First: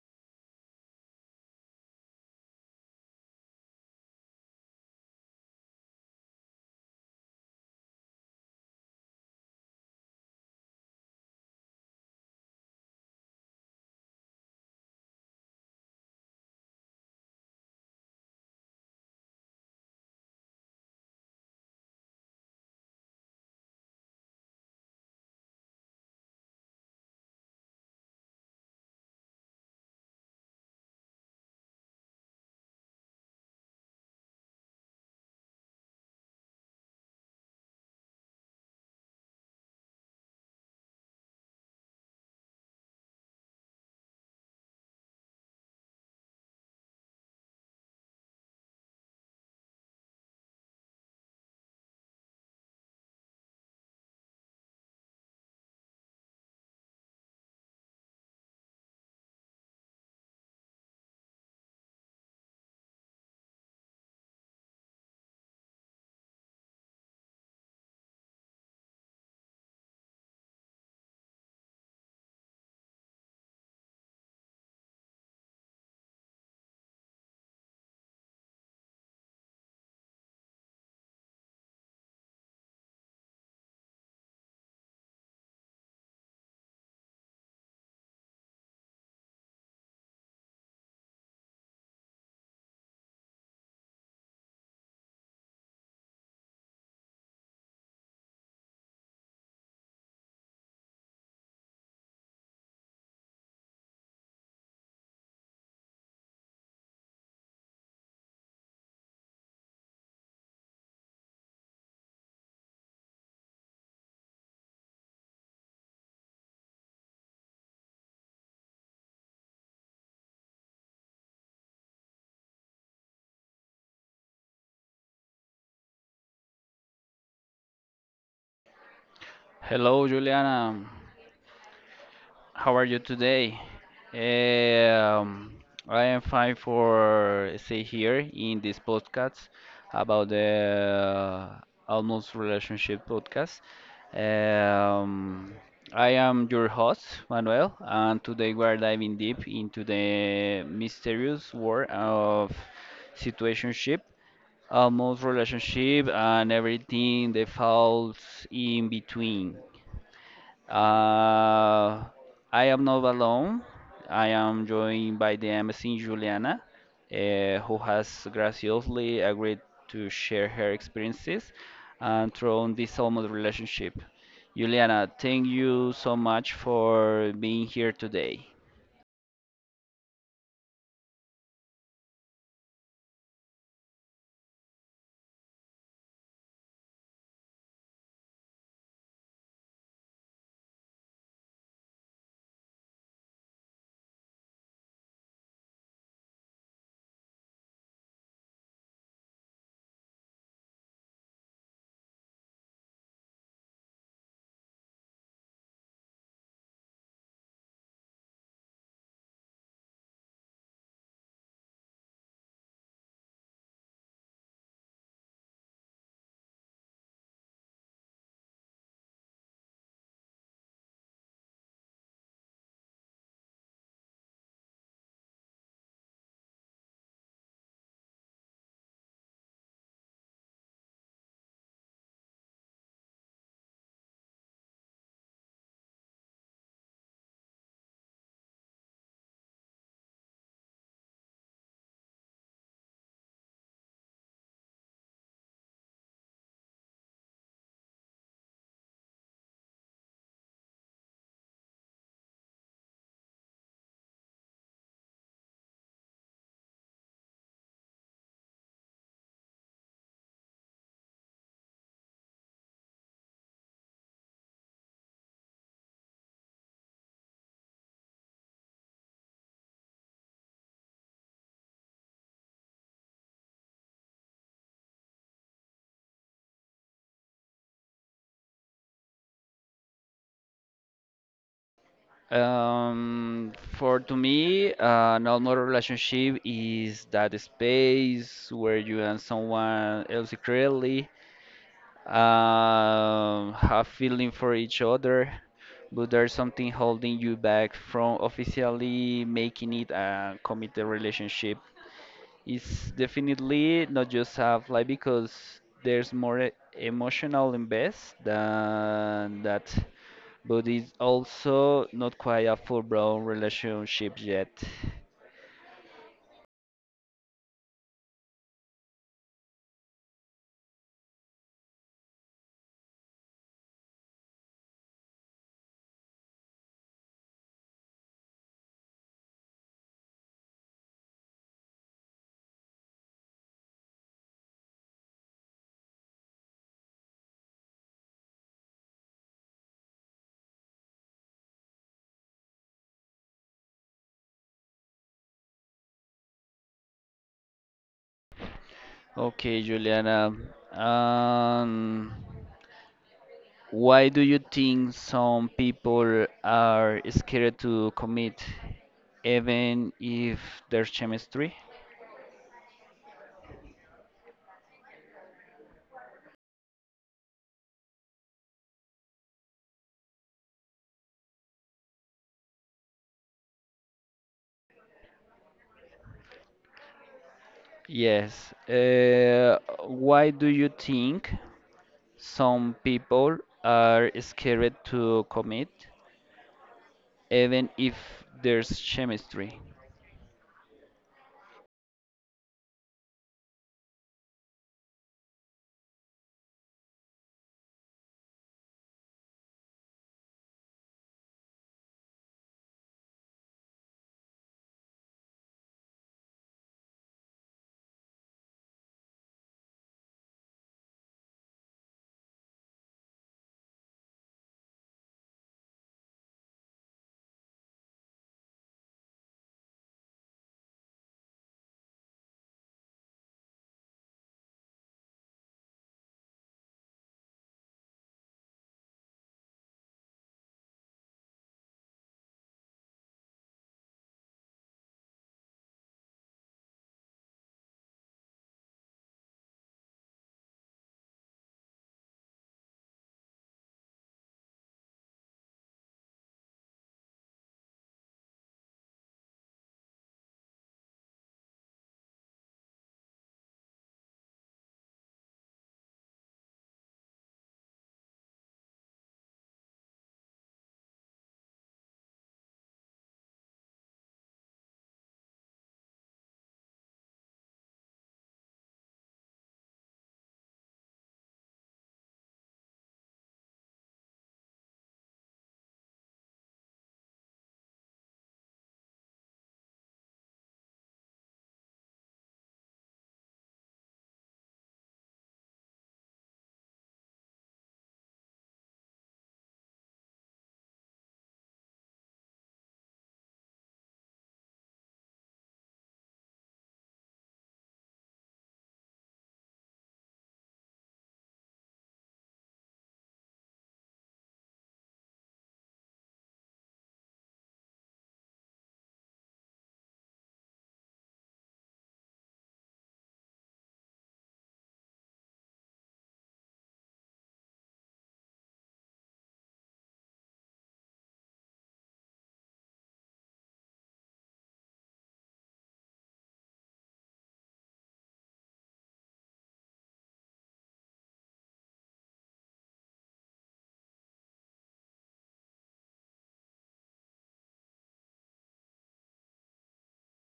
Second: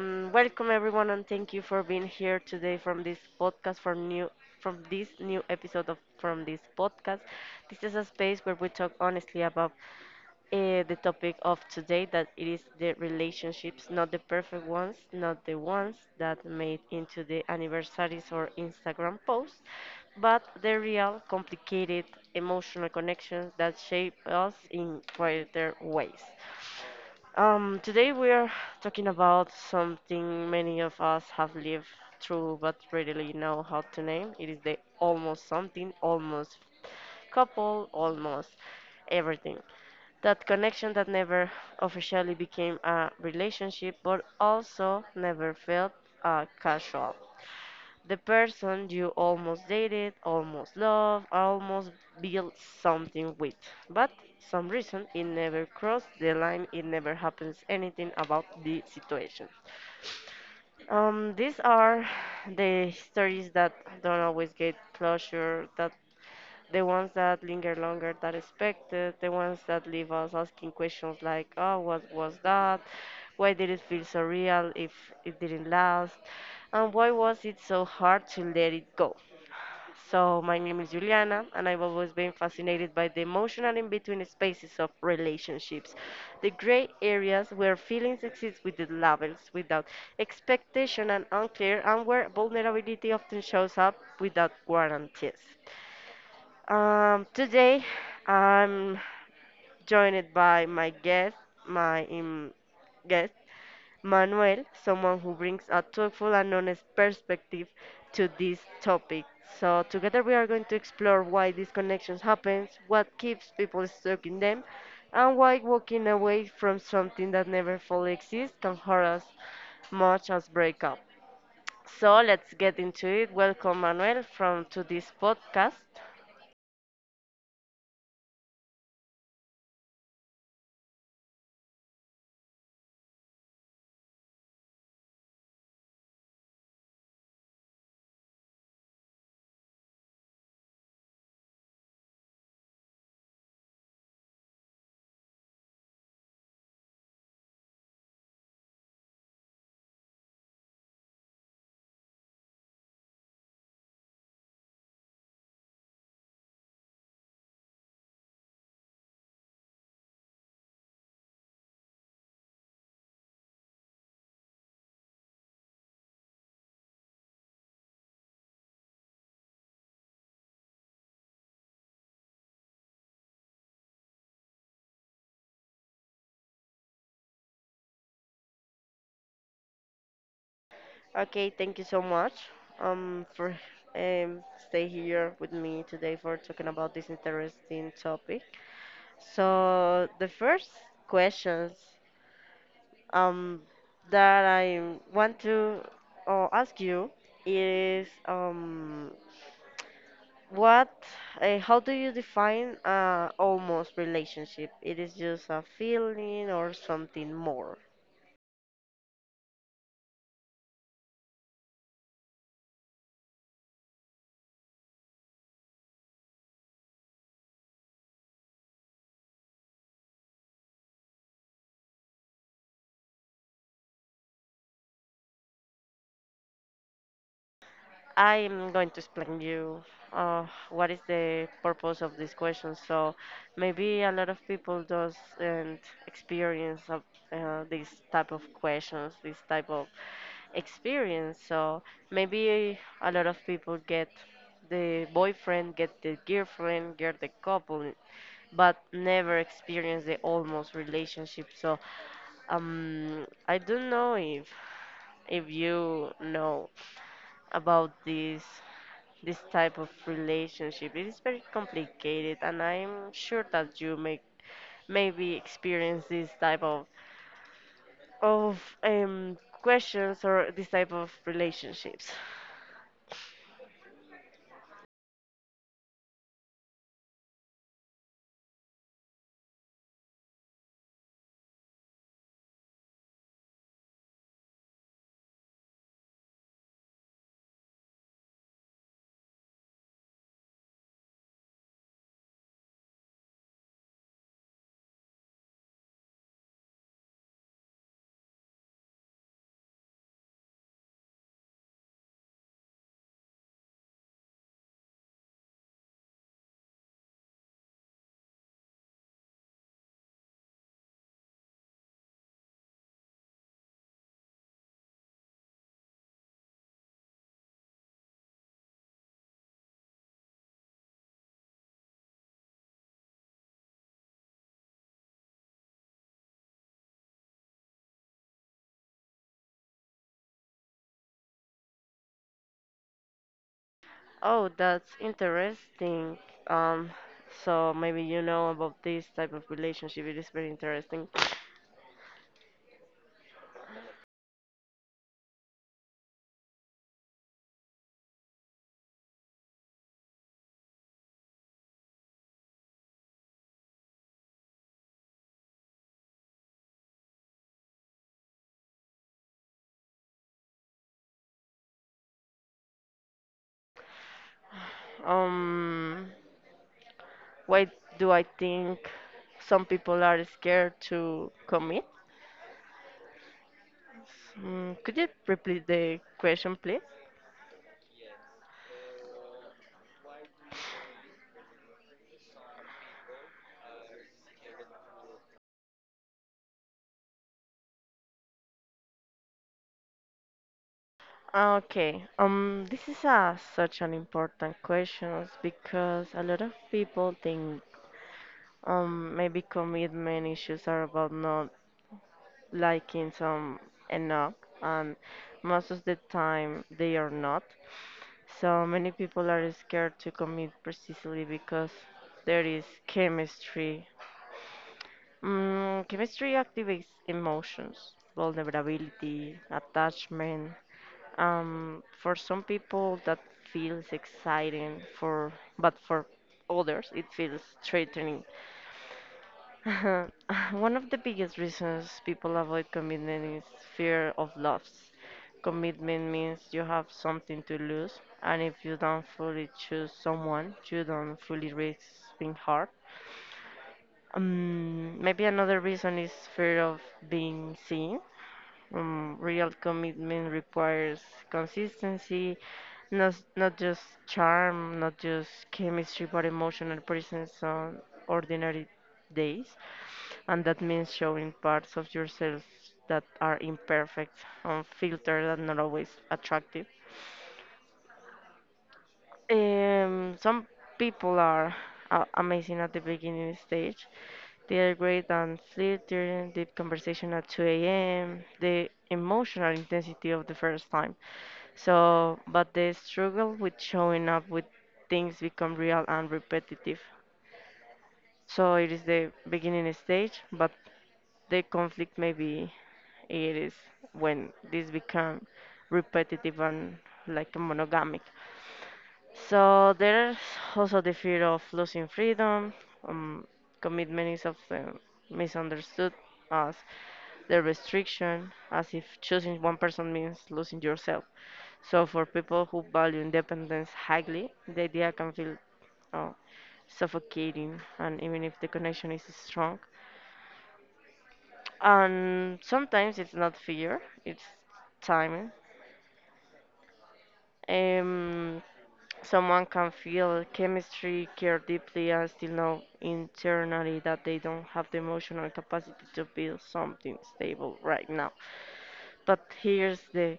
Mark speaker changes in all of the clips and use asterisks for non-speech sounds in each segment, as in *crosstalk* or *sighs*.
Speaker 1: Welcome everyone, and thank you for being here today from this podcast from this new episode of from this podcast. This is a space where we talk honestly about the topic of today that it is the relationships, not the perfect ones, not the ones that made into the anniversaries or Instagram posts, but the real, complicated, emotional connections that shape us in quieter ways. Today we are talking about something many of us have lived through but rarely know how to name. It is the almost something, almost couple, almost everything. That connection that never officially became a relationship but also never felt casual. The person you almost dated, almost loved, almost built something with. But some reason it never crossed the line, it never happens anything about the situation. These are *sighs* the stories that don't always get closure, that the ones that linger longer than expected, the ones that leave us asking questions like, oh, what was that? Why did it feel so real if it didn't last? And why was it so hard to let it go? So, my name is Juliana, and I've always been fascinated by the emotional in between spaces of relationships, the gray areas where feelings exist without labels, without expectation and unclear, and where vulnerability often shows up without guarantees. Today, I'm joined by my guest, my guest, Manuel, someone who brings a thoughtful and honest perspective to this topic. So together we are going to explore why these connections happen, what keeps people stuck in them, and why walking away from something that never fully exists can hurt us much as breakup. So let's get into it. Welcome Manuel from to this podcast.
Speaker 2: Hello, Juliana. How are you today? Um, I am fine for stay here in this podcast about the almost relationship podcast. Um, I am your host, Manuel, and today we are diving deep into the mysterious world of situationship, almost relationship, and everything that falls in between. Uh, I am not alone. I am joined by the amazing Juliana, who has graciously agreed to share her experiences and through this almost relationship. Juliana, thank you so much for being here today.
Speaker 1: Okay, thank you so much for um stay here with me today for talking about this interesting topic. So the first questions um, that I want to ask you is what, how do you define almost relationship? It is just a feeling or something more? I am going to explain you what is the purpose of this question. So maybe a lot of people doesn't experience of, this type of questions, this type of experience. So maybe a lot of people get the boyfriend, get the girlfriend, get the couple, but never experience the almost relationship. So I don't know if you know about this type of relationship. It is very complicated, and I'm sure that you maybe experience this type of questions or this type of relationships.
Speaker 2: Um, for to me, an normal relationship is that space where you and someone else secretly have feeling for each other, but there's something holding you back from officially making it a committed relationship. It's definitely not just have like because there's more emotional invest than that, but it's also not quite a full-blown relationship yet.
Speaker 1: Oh, that's interesting. Um, so maybe you know about this type of relationship. It is very interesting.
Speaker 2: Okay, Juliana. Um, Why do you think some people are scared to commit, even if there's chemistry?
Speaker 1: Um, why do I think some people are scared to commit? Mm, could you repeat the question, please?
Speaker 2: Yes. Why do you think some people are scared to commit, even if there's chemistry?
Speaker 1: Okay, this is a, such an important question because a lot of people think maybe commitment issues are about not liking some enough, and most of the time they are not. So many people are scared to commit precisely because there is chemistry. Mm, chemistry activates emotions, vulnerability, attachment. For some people, that feels exciting, for but for others, it feels threatening. *laughs* One of the biggest reasons people avoid commitment is fear of loss. Commitment means you have something to lose, and if you don't fully choose someone, you don't fully risk being hurt. Maybe another reason is fear of being seen. Real commitment requires consistency, not just charm, not just chemistry, but emotional presence on ordinary days. And that means showing parts of yourself that are imperfect, unfiltered, and not always attractive. Some people are amazing at the beginning stage. They are great on flirting, deep conversation at 2 a.m., the emotional intensity of the first time. So, but the struggle with showing up with things become real and repetitive. So it is the beginning stage, but the conflict maybe it is when this become repetitive and like monogamic. So there's also the fear of losing freedom. Um, Commitment is often misunderstood as the restriction, as if choosing one person means losing yourself. So for people who value independence highly, the idea can feel uh, suffocating, and even if the connection is strong, and sometimes it's not fear, it's timing. Um, Someone can feel chemistry, care deeply, and still know internally that they don't have the emotional capacity to build something stable right now. But here's the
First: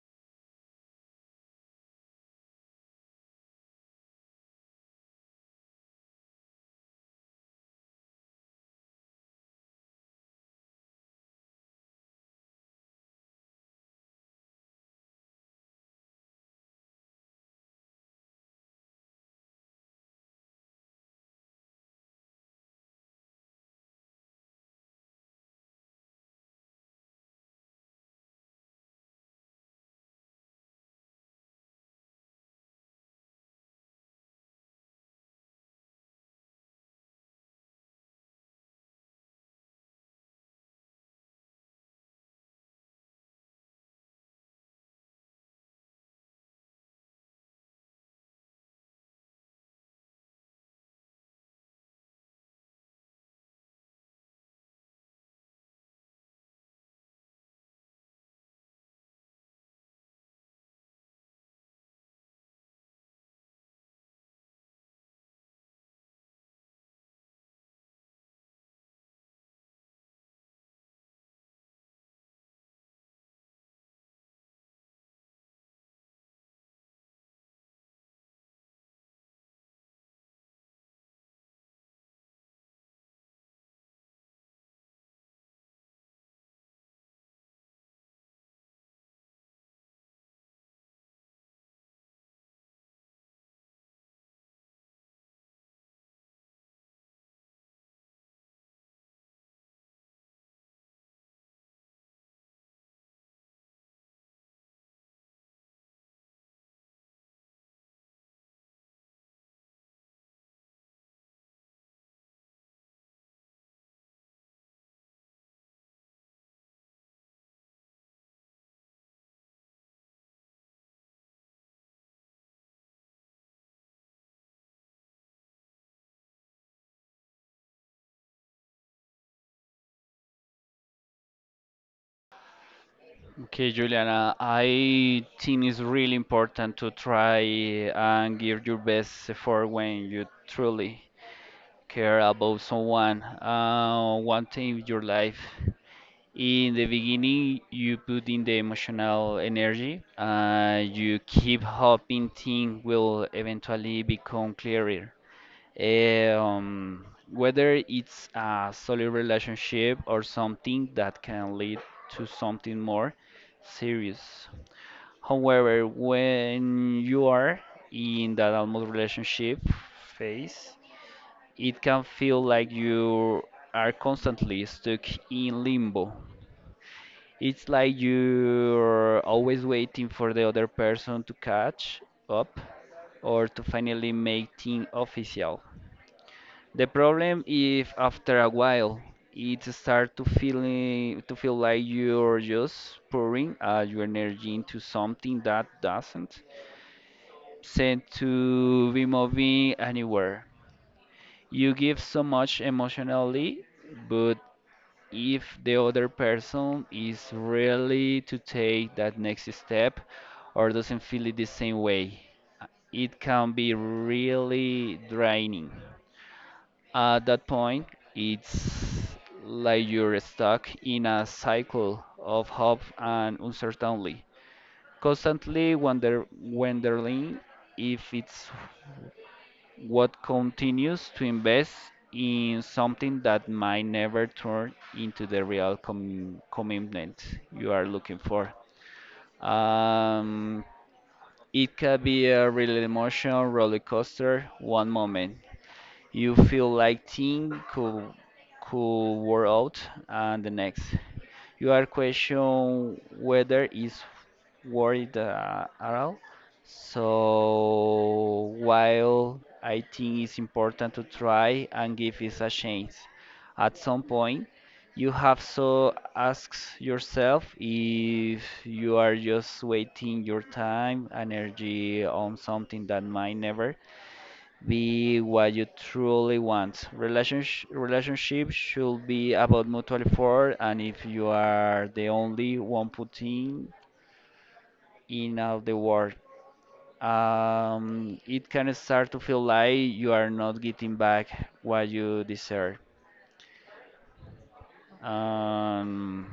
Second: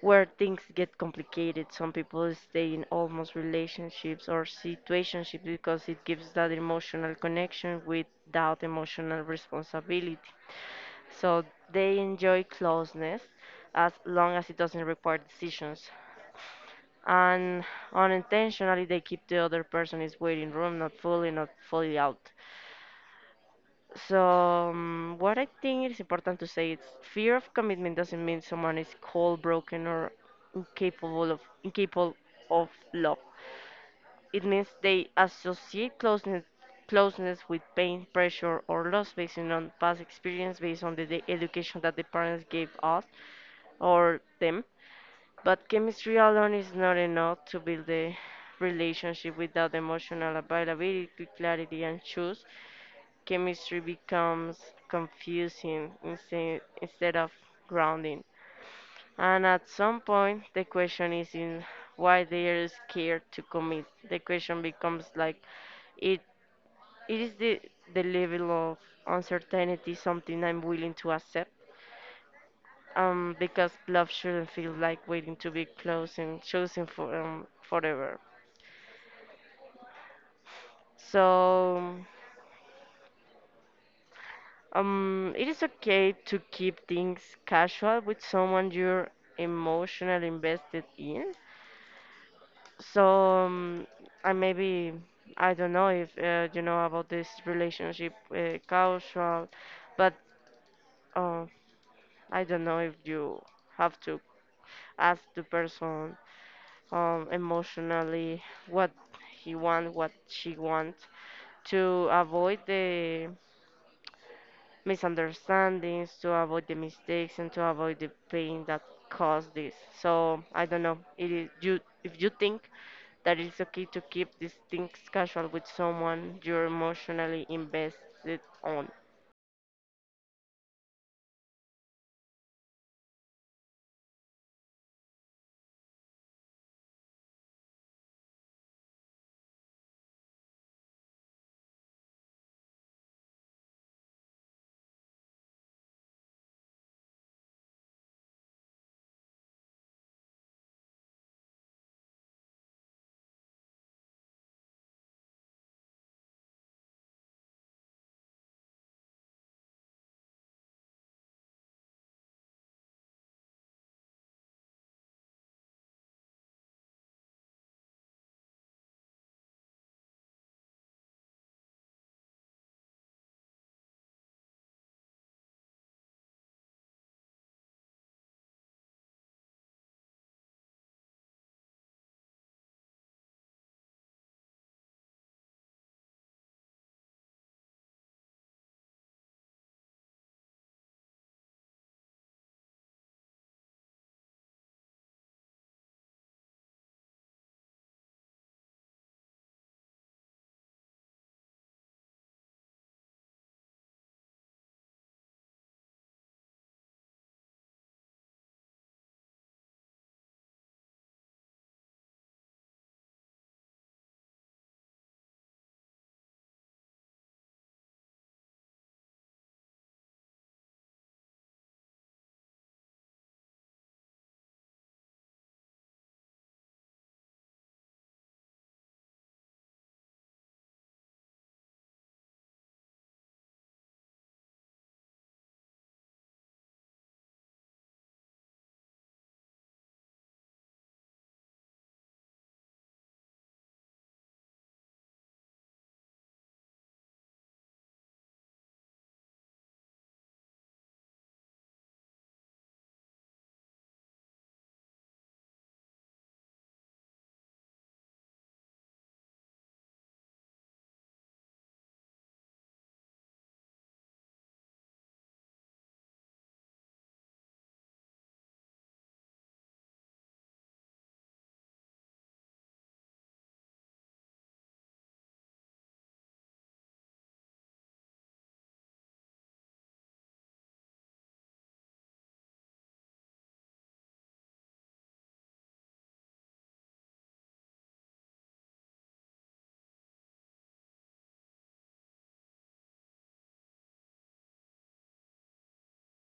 Speaker 1: where things get complicated. Some people stay in almost relationships or situationships because it gives that emotional connection without emotional responsibility. So they enjoy closeness as long as it doesn't require decisions and unintentionally they keep the other person is waiting room not fully not fully out. So what I think is important to say is fear of commitment doesn't mean someone is cold broken or incapable of love. It means they associate closeness with pain pressure or loss based on past experience, based on the education that the parents gave us or them. But chemistry alone is not enough to build a relationship without emotional availability, clarity, and choose. Chemistry becomes confusing instead of grounding. And at some point, the question is in why they are scared to commit. The question becomes like, it, it is the level of uncertainty something I'm willing to accept? Because love shouldn't feel like waiting to be close and chosen for forever. So it is okay to keep things casual with someone you're emotionally invested in. So um, I maybe I don't know if you know about this relationship casual, but uh, I don't know if you have to ask the person emotionally, what he want, what she want, to avoid the misunderstandings, to avoid the mistakes, and to avoid the pain that caused this. So I don't know. It is you if you think that it's okay to keep these things casual with someone you're emotionally invested on.
Speaker 2: Okay, Juliana, I think it's really important to try and give your best effort when you truly care about someone one thing in your life in the beginning you put in the emotional energy you keep hoping things will eventually become clearer, um, whether it's a solid relationship or something that can lead to something more serious. However, when you are in that almost relationship phase, it can feel like you are constantly stuck in limbo. It's like you're always waiting for the other person to catch up or to finally make things official. The problem is, after a while it starts to feel like you're just pouring your energy into something that doesn't seem to be moving anywhere. You give so much emotionally, but if the other person is really to take that next step or doesn't feel it the same way. It can be really draining. At that point, it's like you're stuck in a cycle of hope and uncertainty, constantly wondering if it's what continues to invest in something that might never turn into the real commitment you are looking for. Um, it can be a real emotional roller coaster. One moment you feel like things could wear out, and the next you are questioning whether it's worried at all. So while I think it's important to try and give it a chance, at some point you have to ask yourself if you are just waiting your time, energy on something that might never be what you truly want. Relationship should be about mutual effort, and if you are the only one putting in all the work, it can start to feel like you are not getting back what you deserve. Um,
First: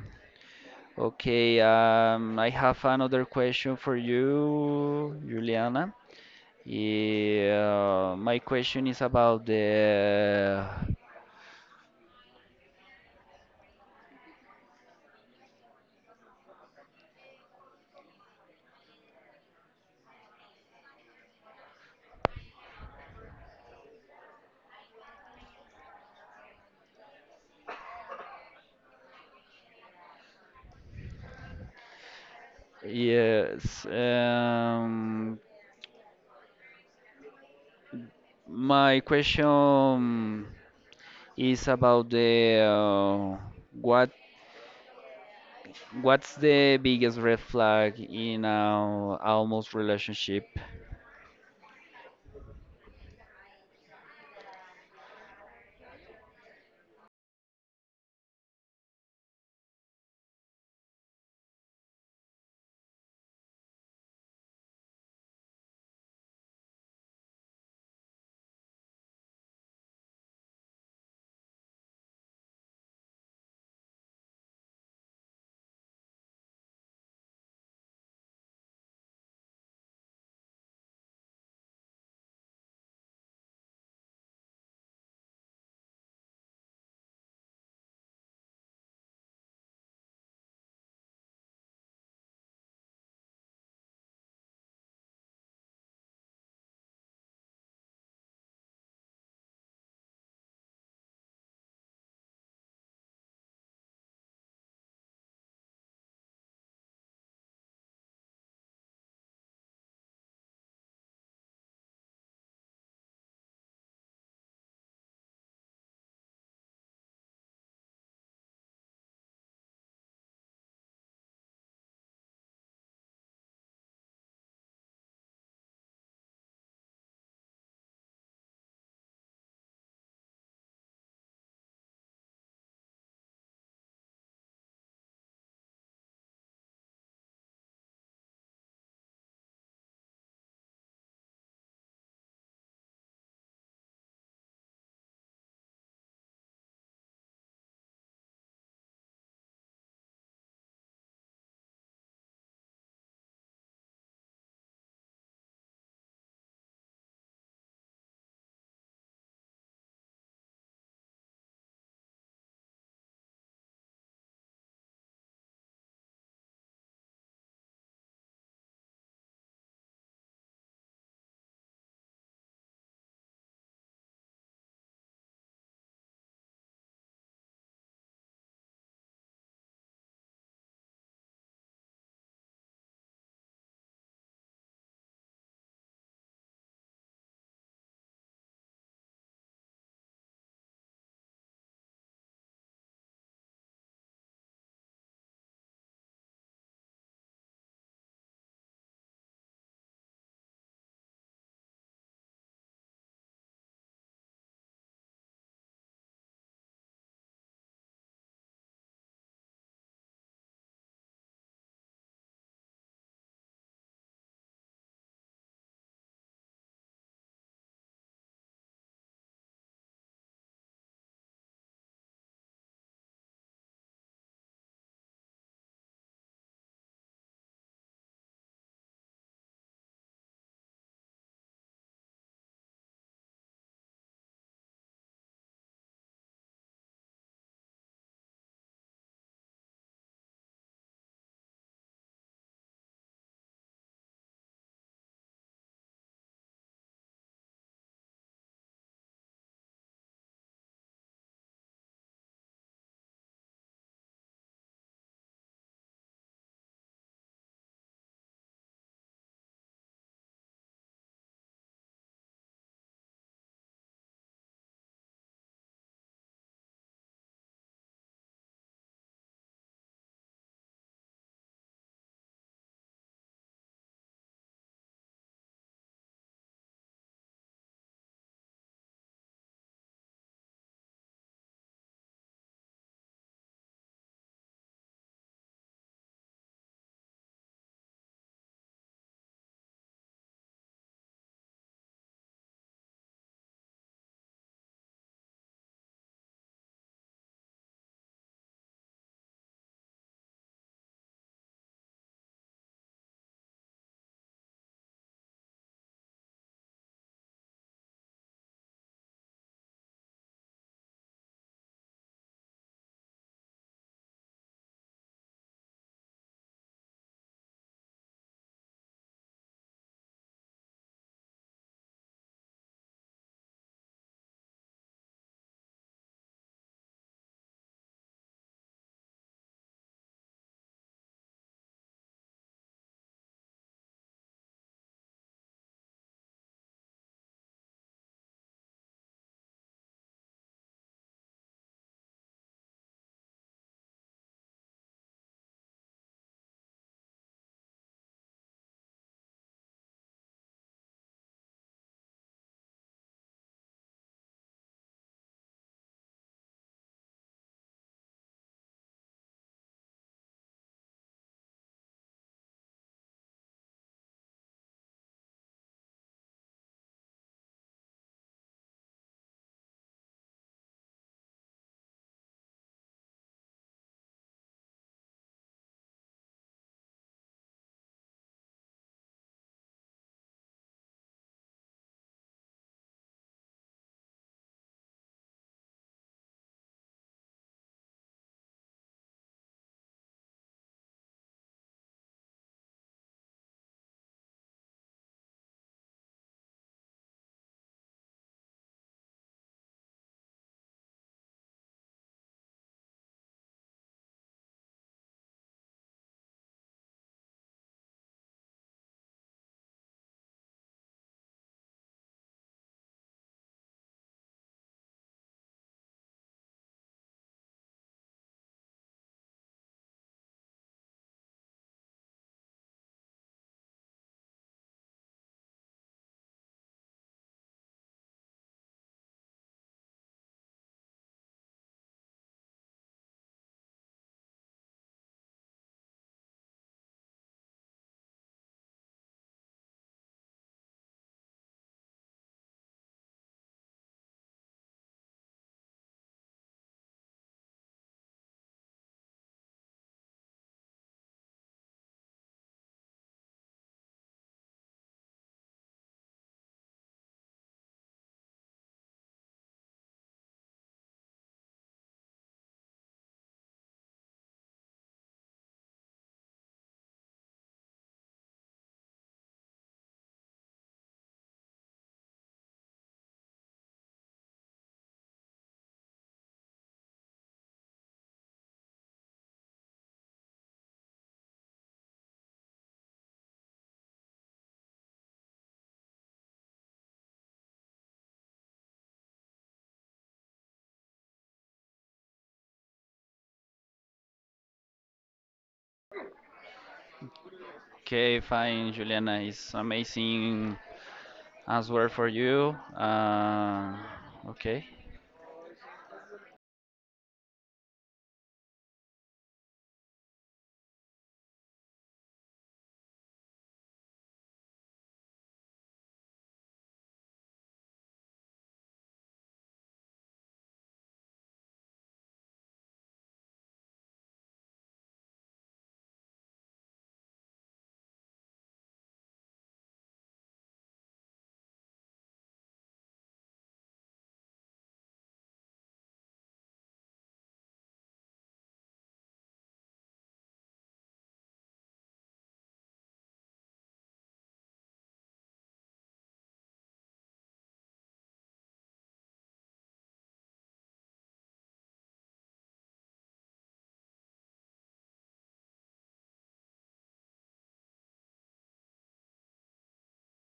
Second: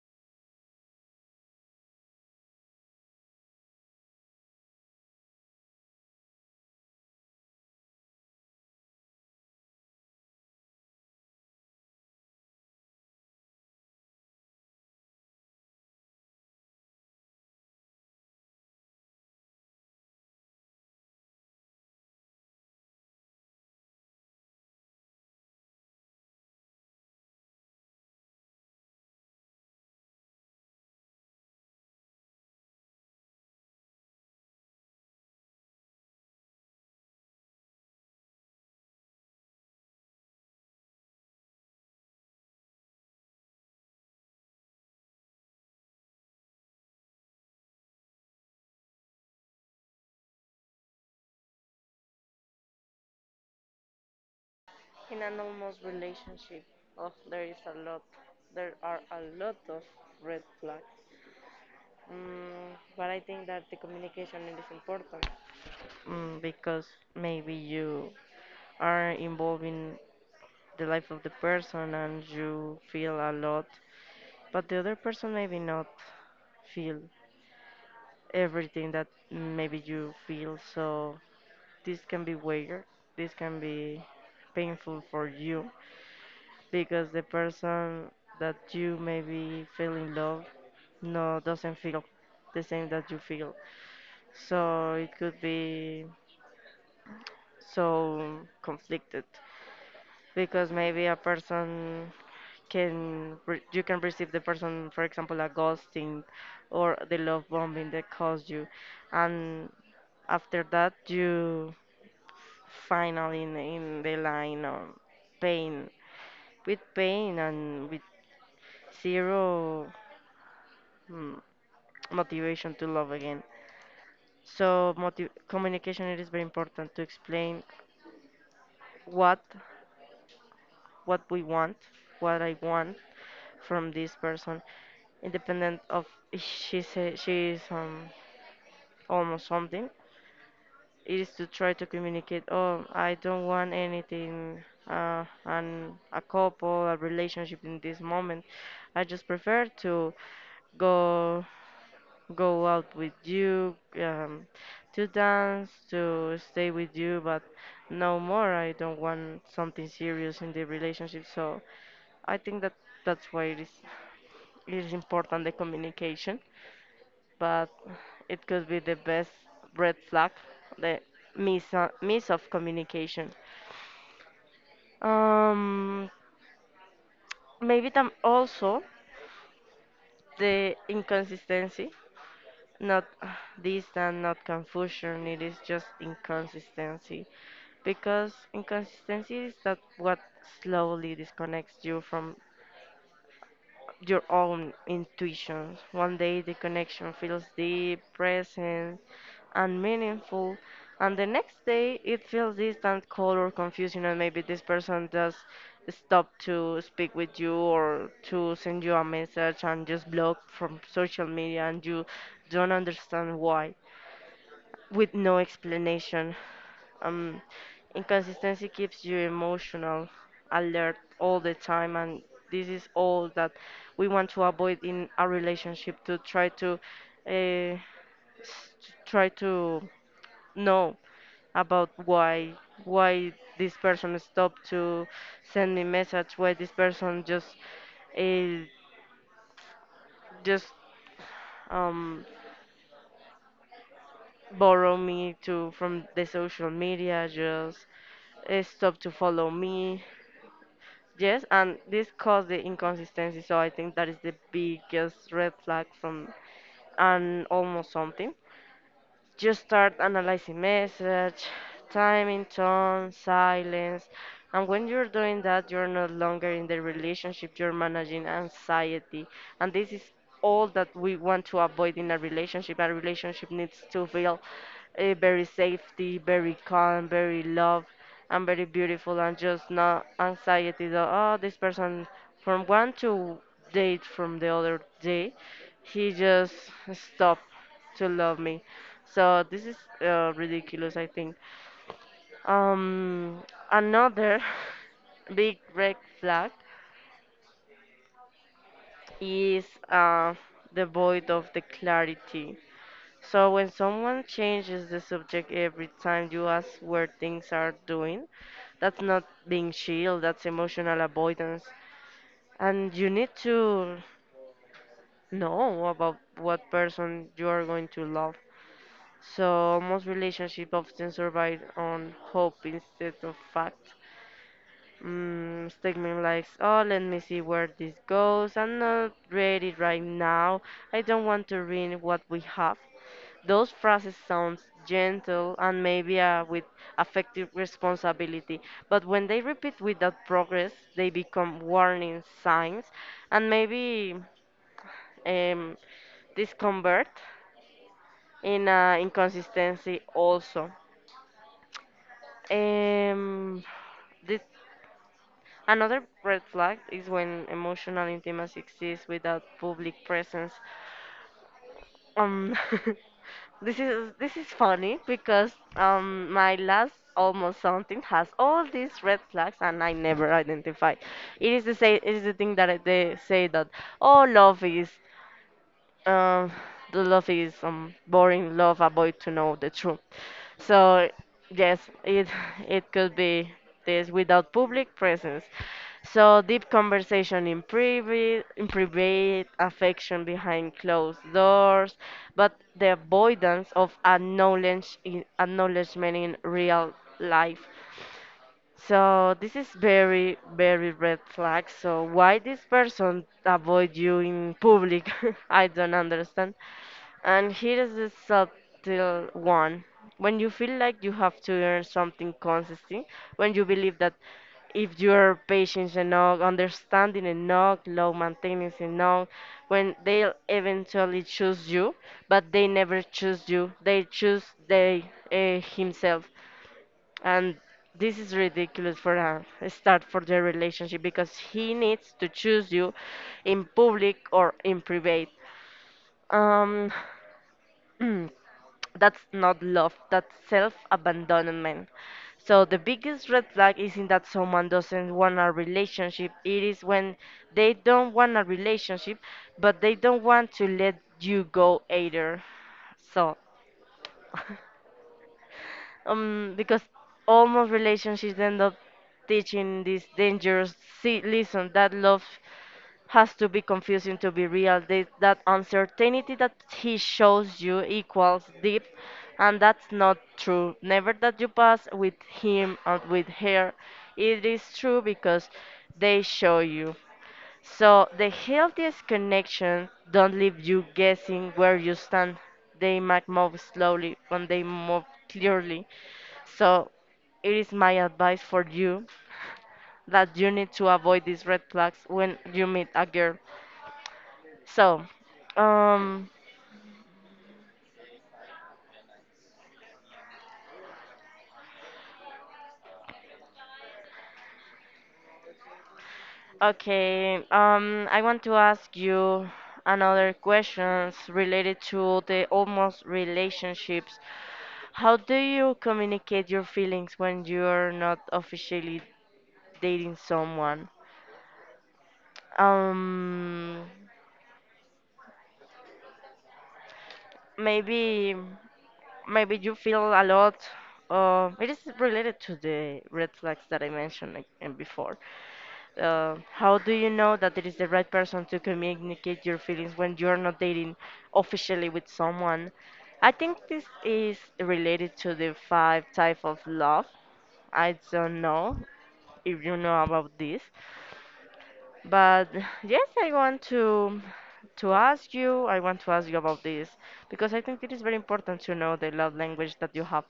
Speaker 2: okay, I have another question for you, Juliana. Yeah, my question is about the yes. My question is about the what What's the biggest red flag in our almost relationship?
Speaker 1: In an almost relationship, oh, there is a lot. There are a lot of red flags. Mm, but I think that the communication is important. Mm, because maybe you are involved in the life of the person and you feel a lot, but the other person maybe not feel everything that maybe you feel. So this can be weird. This can be painful for you because the person that you maybe feel in love no doesn't feel the same that you feel. So it could be so conflicted because maybe a person can you can receive the person for example a ghosting or the love bombing that caused you, and after that you finally in the line of pain, with pain and with zero mm, motivation to love again. So communication it is very important to explain what what we want, what I want from this person, independent of if she say she is almost something. It is to try to communicate. Oh, I don't want anything, and a couple, a relationship in this moment. I just prefer to go go out with you um, to dance to stay with you but no more. I don't want something serious in the relationship. So I think that that's why it is important the communication, but it could be the best red flag, the miss miss of communication. Um, Maybe tam also the inconsistency, not distant, not confusion. It is just inconsistency because inconsistency is that what slowly disconnects you from your own intuitions. One day the connection feels deep, present, and meaningful, and the next day it feels distant, cold, or confusing, and maybe this person just stopped to speak with you or to send you a message and just block from social media, and you don't understand why, with no explanation. Um, Inconsistency keeps you emotional, alert all the time, and this is all that we want to avoid in a relationship to try to, uh, s- to try to know about why this person stopped to send me message, why this person uh, just um, borrow me to from the social media, just stop to follow me. Yes, and this caused the inconsistency. So I think that is the biggest red flag from and almost something. Just start analyzing message, timing, tone, silence. And when you're doing that, you're no longer in the relationship, you're managing anxiety. And this is all that we want to avoid in a relationship. A relationship needs to feel very safety, very calm, very love, and very beautiful, and just not anxiety that, oh, this person from one to date from the other day, he just stopped to love me. So this is ridiculous, I think. Um, Another *laughs* big red flag is uh, the void of the clarity. So when someone changes the subject every time you ask where things are doing, that's not being chill, that's emotional avoidance. And you need to know about what person you are going to love. So most relationships often survive on hope instead of fact. Statement like, oh, let me see where this goes. I'm not ready right now. I don't want to ruin what we have. Those phrases sound gentle and maybe with affective responsibility, but when they repeat without progress, they become warning signs and maybe um, discomfort in inconsistency also. Um, this another red flag is when emotional intimacy exists without public presence. Um, *laughs* this is funny because my last almost something has all these red flags and I never identify. It is the say it is the thing that they say that oh love is Um, the love is boring love. Avoid to know the truth. So yes, it *laughs* it could be this without public presence. So deep conversation in private affection behind closed doors, but the avoidance of acknowledge, acknowledgement in real life. So this is very, very red flag. So why this person avoid you in public? *laughs* I don't understand. And here is the subtle one. When you feel like you have to earn something consistent, when you believe that if you're patient enough, understanding enough, low maintenance enough, when they'll eventually choose you, but they never choose you. They choose they himself, and this is ridiculous for a start for their relationship because he needs to choose you in public or in private. um *clears throat* that's not love, that's self-abandonment. So the biggest red flag isn't that someone doesn't want a relationship, it is when they don't want a relationship but they don't want to let you go either. So because almost relationships end up teaching this dangerous, see, listen, that love has to be confusing to be real. That uncertainty that he shows you equals deep, and that's not true. Never that you pass with him or with her. It is true because they show you. So the healthiest connection don't leave you guessing where you stand. They might move slowly when they move clearly. So it is my advice for you that you need to avoid these red flags when you meet a girl. So, um,
Speaker 2: Okay, fine, Juliana. It's amazing answer for you. Okay.
Speaker 1: okay, I want to ask you another questions related to the almost relationships. How do you communicate your feelings when you're not officially dating someone. Um, maybe maybe you feel a lot. It is related to the red flags that I mentioned like, before. How do you know that it is the right person to communicate your feelings when you are not dating officially with someone? I think this is related to the five type of love. I don't know if you know about this, but yes, I want to ask you, I want to ask you about this because I think it is very important to know the love language that you have.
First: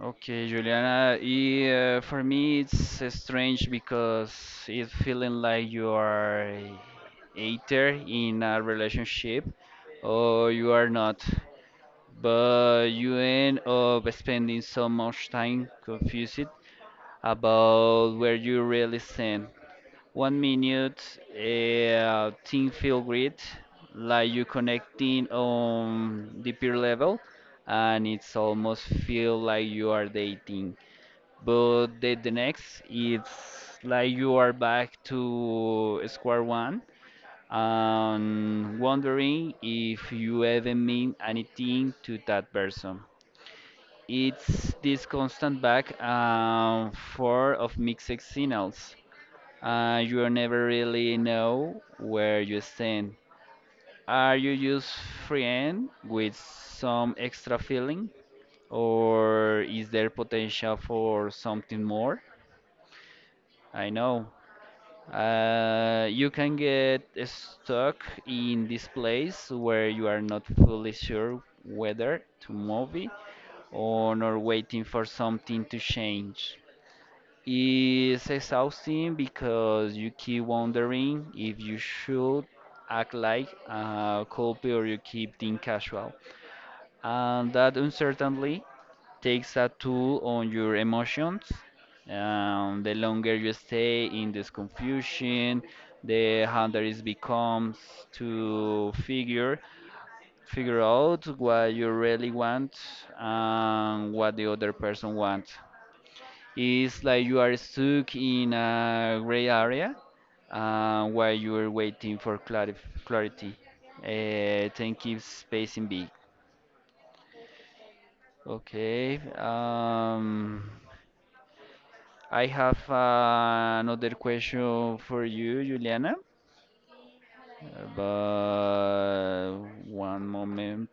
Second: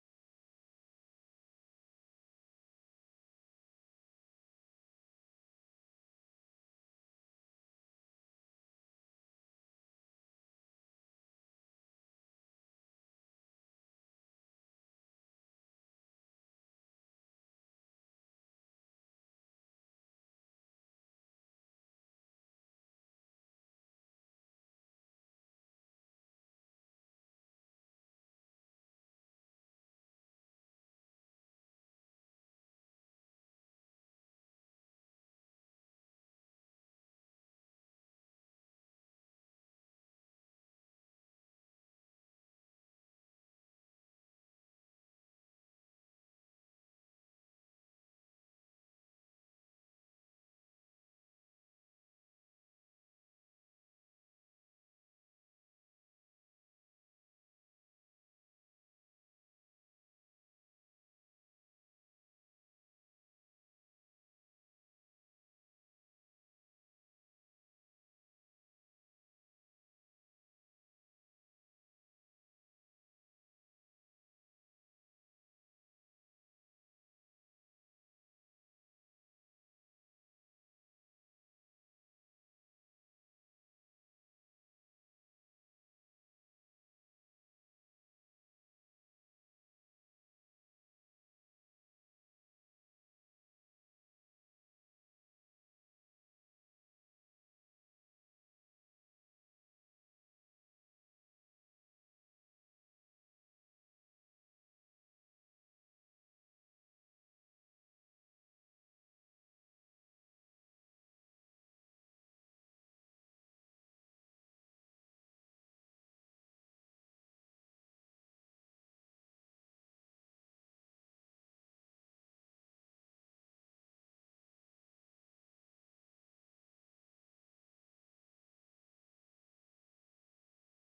Speaker 2: Okay, Juliana. Yeah, for me, it's strange because it's feeling like you are either in a relationship or you are not. But you end up spending so much time confused about where you really stand. One minute, team feel great, like you connecting on the peer level, and it's almost feel like you are dating. But the next, it's like you are back to square one, and wondering if you ever mean anything to that person. It's this constant back and forth of mixed signals. You never really know where you stand. Are you just friend with some extra feeling, or is there potential for something more? I know. You can get stuck in this place where you are not fully sure whether to move it or not, waiting for something to change. It's exhausting because you keep wondering if you should act like a culprit or you keep being casual. And that uncertainty takes a toll on your emotions. The longer you stay in this confusion, the harder it becomes to figure out what you really want and what the other person wants. It's like you are stuck in a gray area, while you are waiting for clarif clarity. 10 keeps spacing big. Okay. I have another question for you, Juliana, but one moment.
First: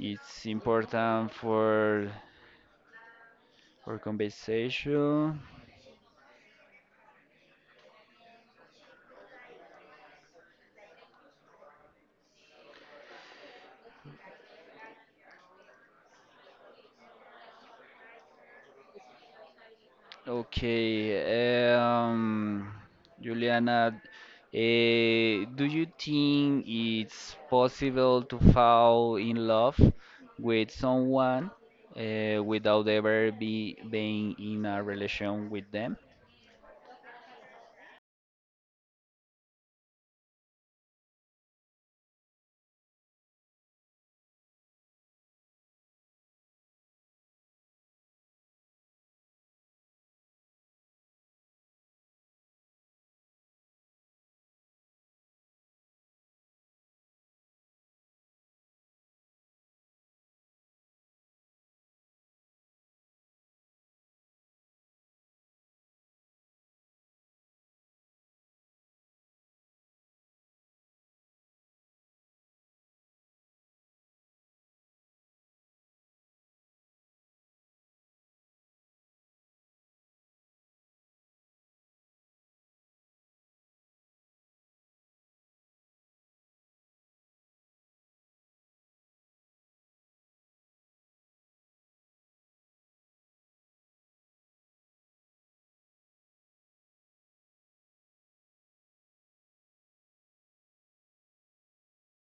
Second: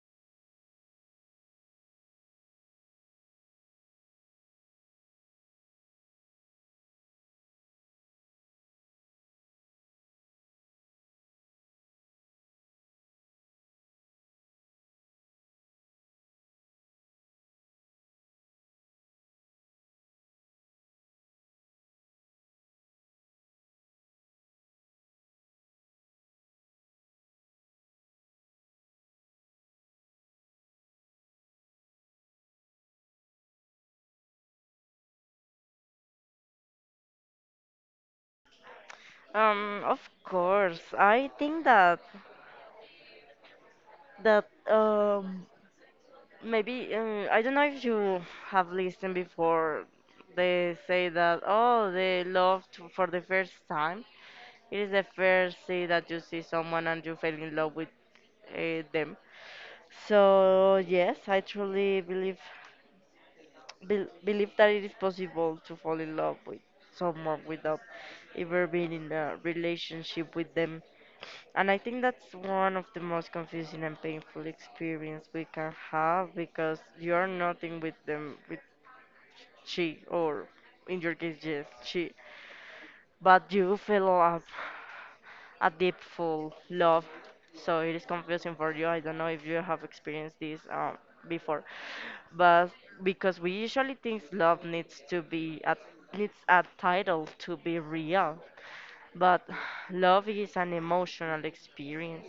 Speaker 2: It's important for conversation. Okay, um, Juliana, do you think it's possible to fall in love with someone, eh, without ever be being in a relation with them?
Speaker 1: Of course, I think that that maybe I don't know if you have listened before. They say that oh, they loved for the first time. It is the first see that you see someone and you fell in love with them. So yes, I truly believe believe that it is possible to fall in love with someone without ever being in a relationship with them. And I think that's one of the most confusing and painful experience we can have because you're nothing with them, with she or in your case, yes, she. But you fell up a deep full love, so it is confusing for you. I don't know if you have experienced this before, but because we usually think love needs to needs a title to be real, but *sighs* love is an emotional experience.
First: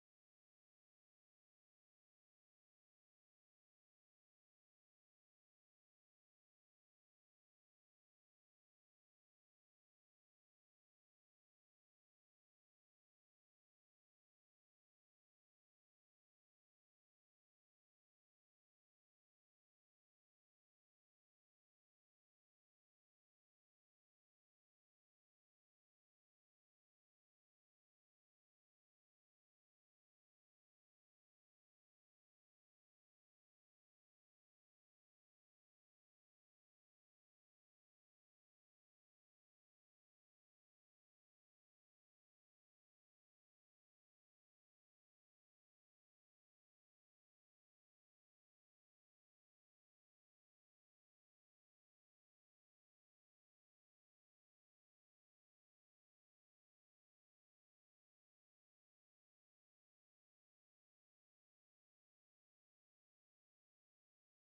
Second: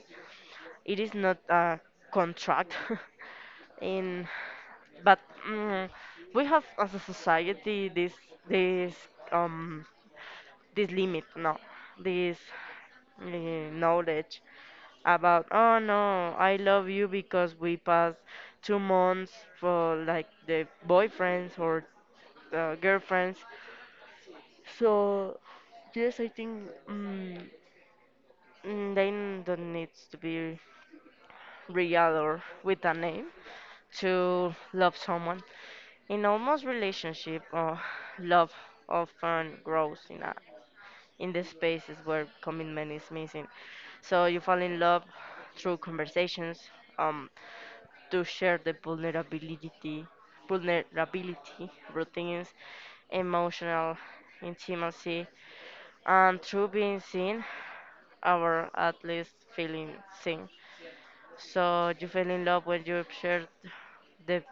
Speaker 1: It is not a contract. *laughs* in but mm, we have as a society this um this limit, no, this knowledge about, oh no, I love you because we passed 2 months for like the boyfriends or girlfriends. So, yes, I think mm, they don't need to be real or with a name to love someone. In almost relationship, love often grows in the spaces where commitment is missing. So you fall in love through conversations, um, to share the vulnerability, vulnerability, routines, emotional intimacy, and through being seen, or at least feeling seen. So you fell in love when you shared the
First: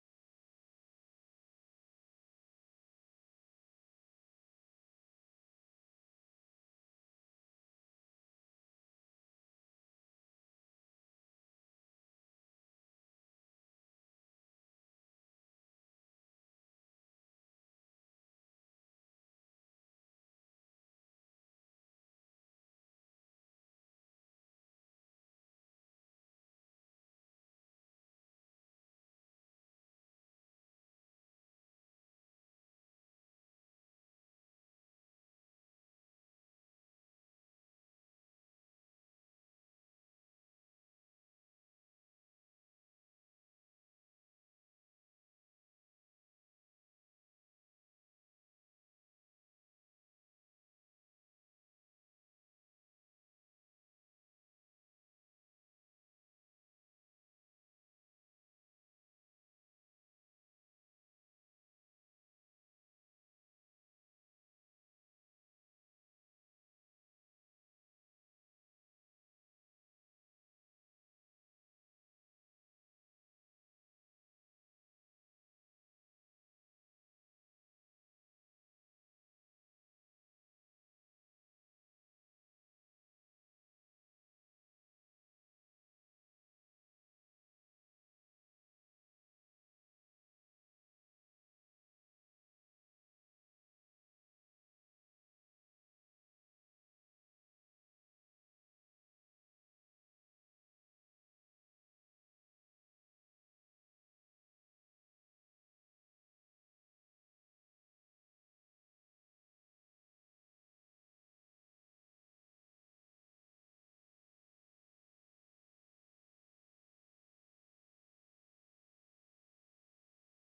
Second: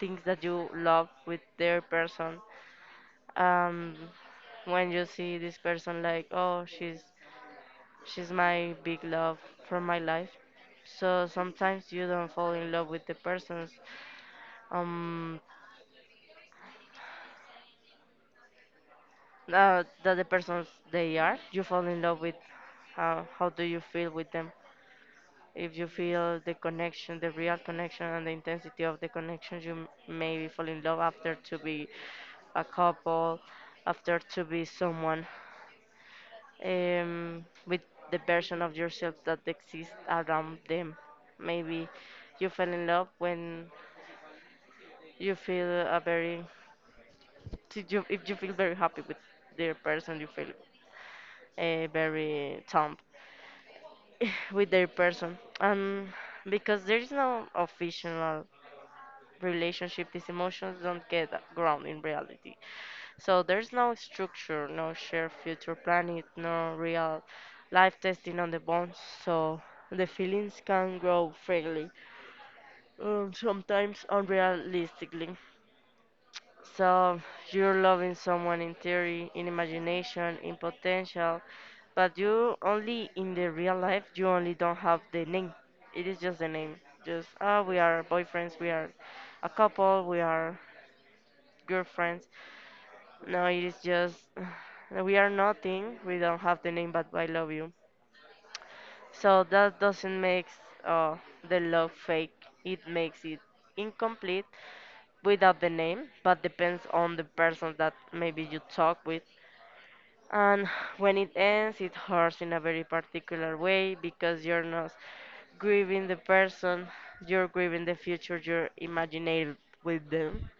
Speaker 1: things that you love with their person. Um, when you see this person, like, oh, she's my big love for my life. So sometimes you don't fall in love with the persons um that the persons they are. You fall in love with how do you feel with them. If you feel the connection, the real connection and the intensity of the connection, you maybe fall in love after to be a couple, after to be someone with the version of yourself that exists around them. Maybe you fell in love when you feel a very if you feel very happy with their person, you feel very thumb *laughs* *sighs* with their person. And because there is no official relationship, these emotions don't get ground in reality. So there's no structure, no shared future planning, no real life testing on the bonds. So the feelings can grow freely, sometimes unrealistically. So you're loving someone in theory, in imagination, in potential, but you only in the real life you only don't have the name. It is just the name. Just ah, we are boyfriends, we are a couple, we are girlfriends. No, it is just *sighs* we are nothing. We don't have the name, but I love you. So that doesn't make uh, the love fake. It makes it incomplete without the name, but depends on the person that maybe you talk with. And *sighs* when it ends, it hurts in a very particular way because you're not grieving the person, you're grieving the future you're imagining with them.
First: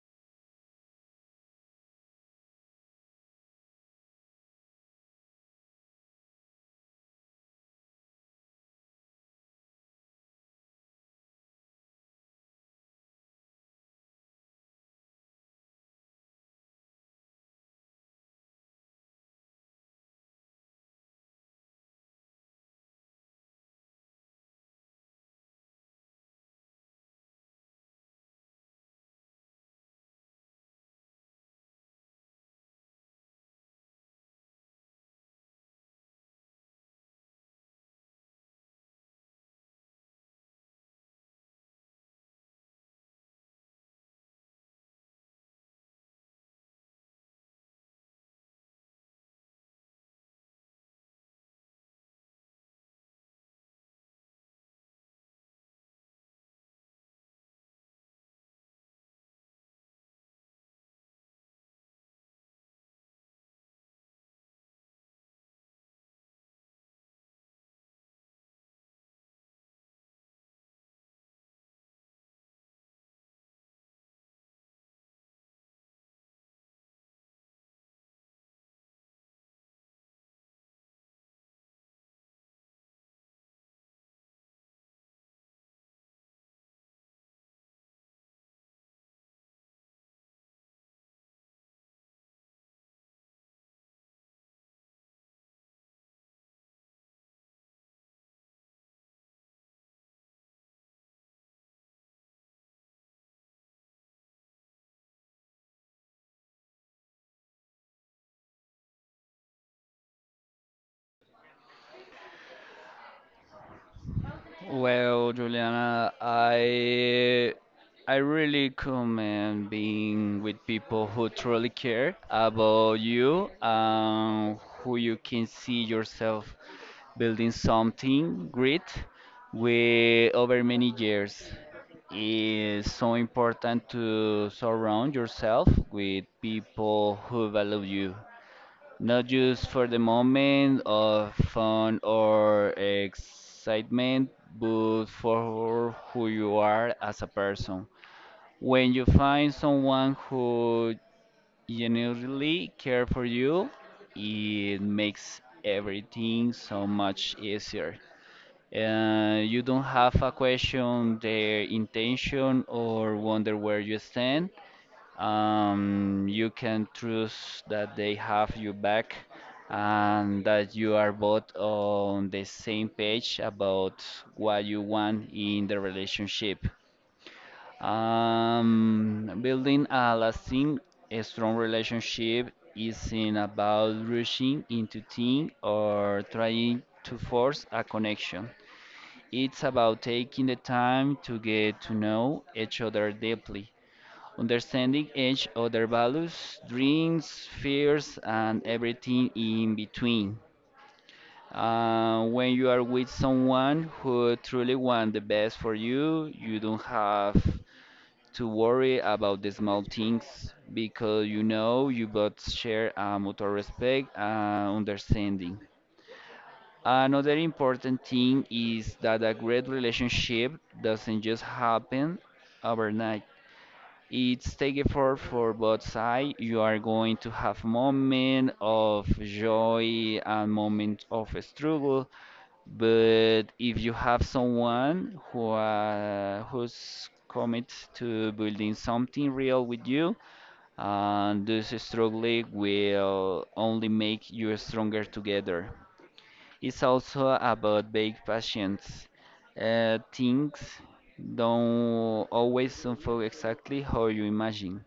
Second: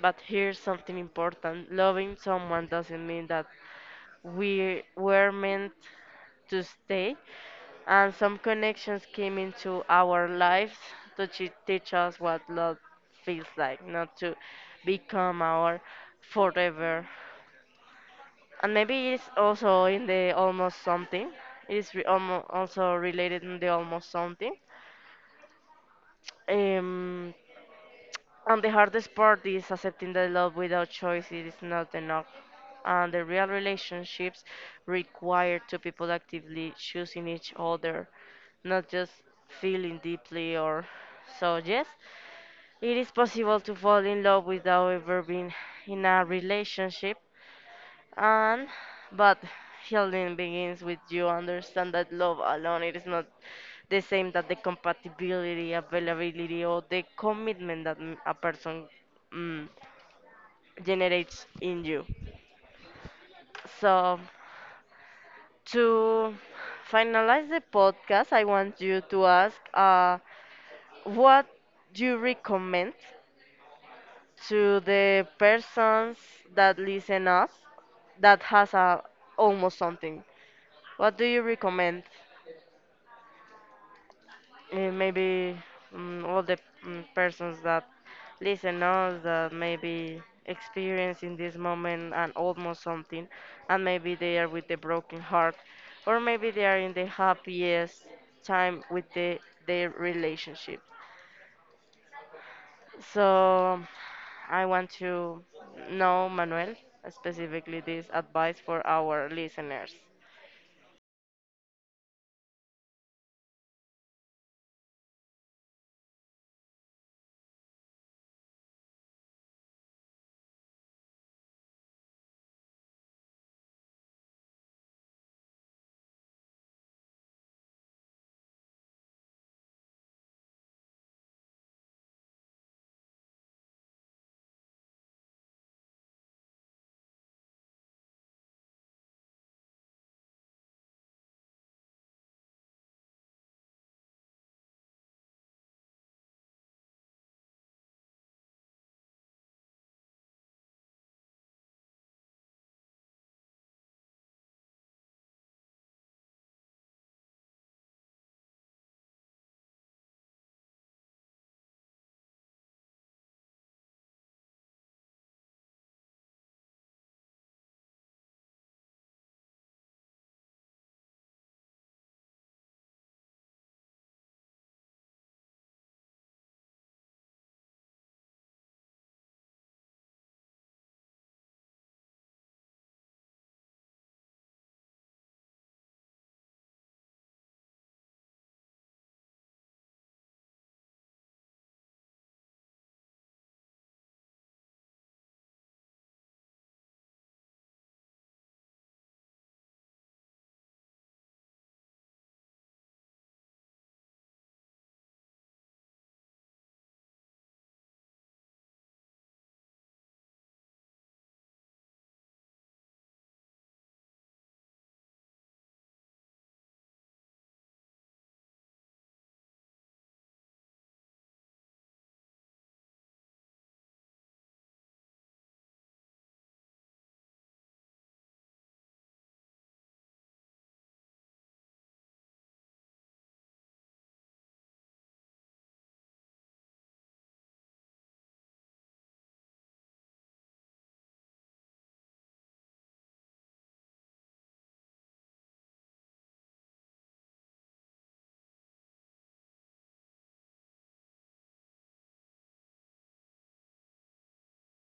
Speaker 1: But here's something important, loving someone doesn't mean that we were meant to stay, and some connections came into our lives to teach us what love feels like, not to become our forever. And maybe it's also in the almost something. It is also related in the almost something. Um, and the hardest part is accepting that love without choice it is not enough. And the real relationships require two people actively choosing each other, not just feeling deeply or so. Yes, it is possible to fall in love without ever being in a relationship. And but healing begins with you understand that love alone it is not the same that the compatibility, availability, or the commitment that a person mm, generates in you. So to finalize the podcast, I want you to ask what do you recommend to the persons that listen us that has a almost something. What do you recommend? Eh, maybe all the persons that listen us that maybe experience in this moment and almost something, and maybe they are with the broken heart or maybe they are in the happiest time with the, their relationship. So I want to know, Manuel, specifically this advice for our listeners.
Speaker 2: Well, Juliana, I really commend being with people who truly care about you, who you can see yourself building something great with over many years. It's so important to surround yourself with people who value you not just for the moment of fun or excitement, but for who you are as a person. When you find someone who genuinely care for you, it makes everything so much easier. You don't have a question their intention or wonder where you stand. You can trust that they have your back and that you are both on the same page about what you want in the relationship. Building a lasting, a strong relationship isn't about rushing into things or trying to force a connection. It's about taking the time to get to know each other deeply, understanding each other values, dreams, fears, and everything in between. When you are with someone who truly wants the best for you, you don't have to worry about the small things because you know you both share a mutual respect and understanding. Another important thing is that a great relationship doesn't just happen overnight. It's take effort for both sides. You are going to have moment of joy and moment of struggle. But if you have someone who's commit to building something real with you, and this struggle will only make you stronger together. It's also about big patience. Things don't always unfold exactly how you imagine.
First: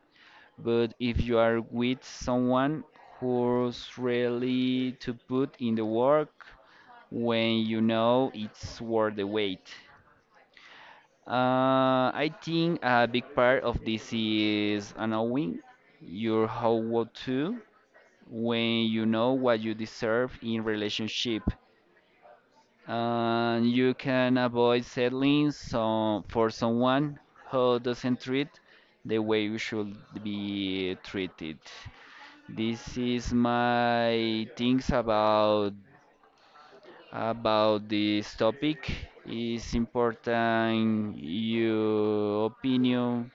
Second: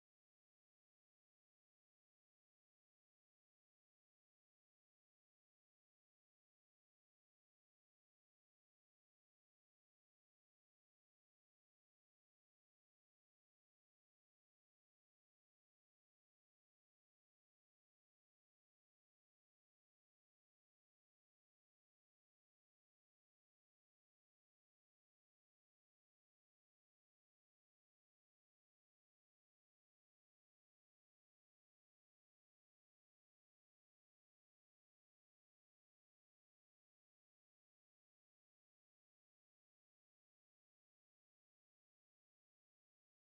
Speaker 2: But if you are with someone who's really to put in the work when you know it's worth the wait. I think a big part of this is knowing your how what to when you know what you deserve in relationship. And you can avoid settling some for someone who doesn't treat the way you should be treated. This is my things about this topic. It's important your opinion.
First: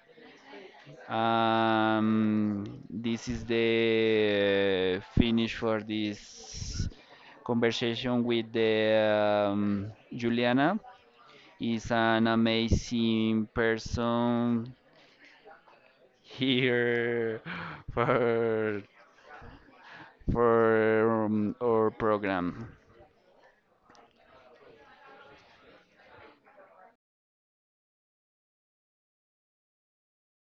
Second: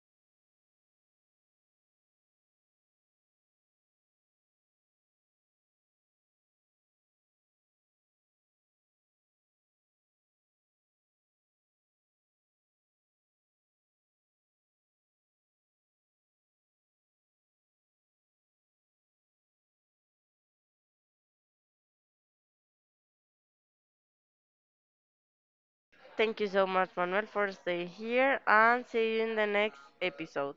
Speaker 2: This is the finish for this conversation with the Juliana. Is an amazing person here *laughs* for our program.
Speaker 1: Thank you so much, Manuel, for staying here, and see you in the next episode.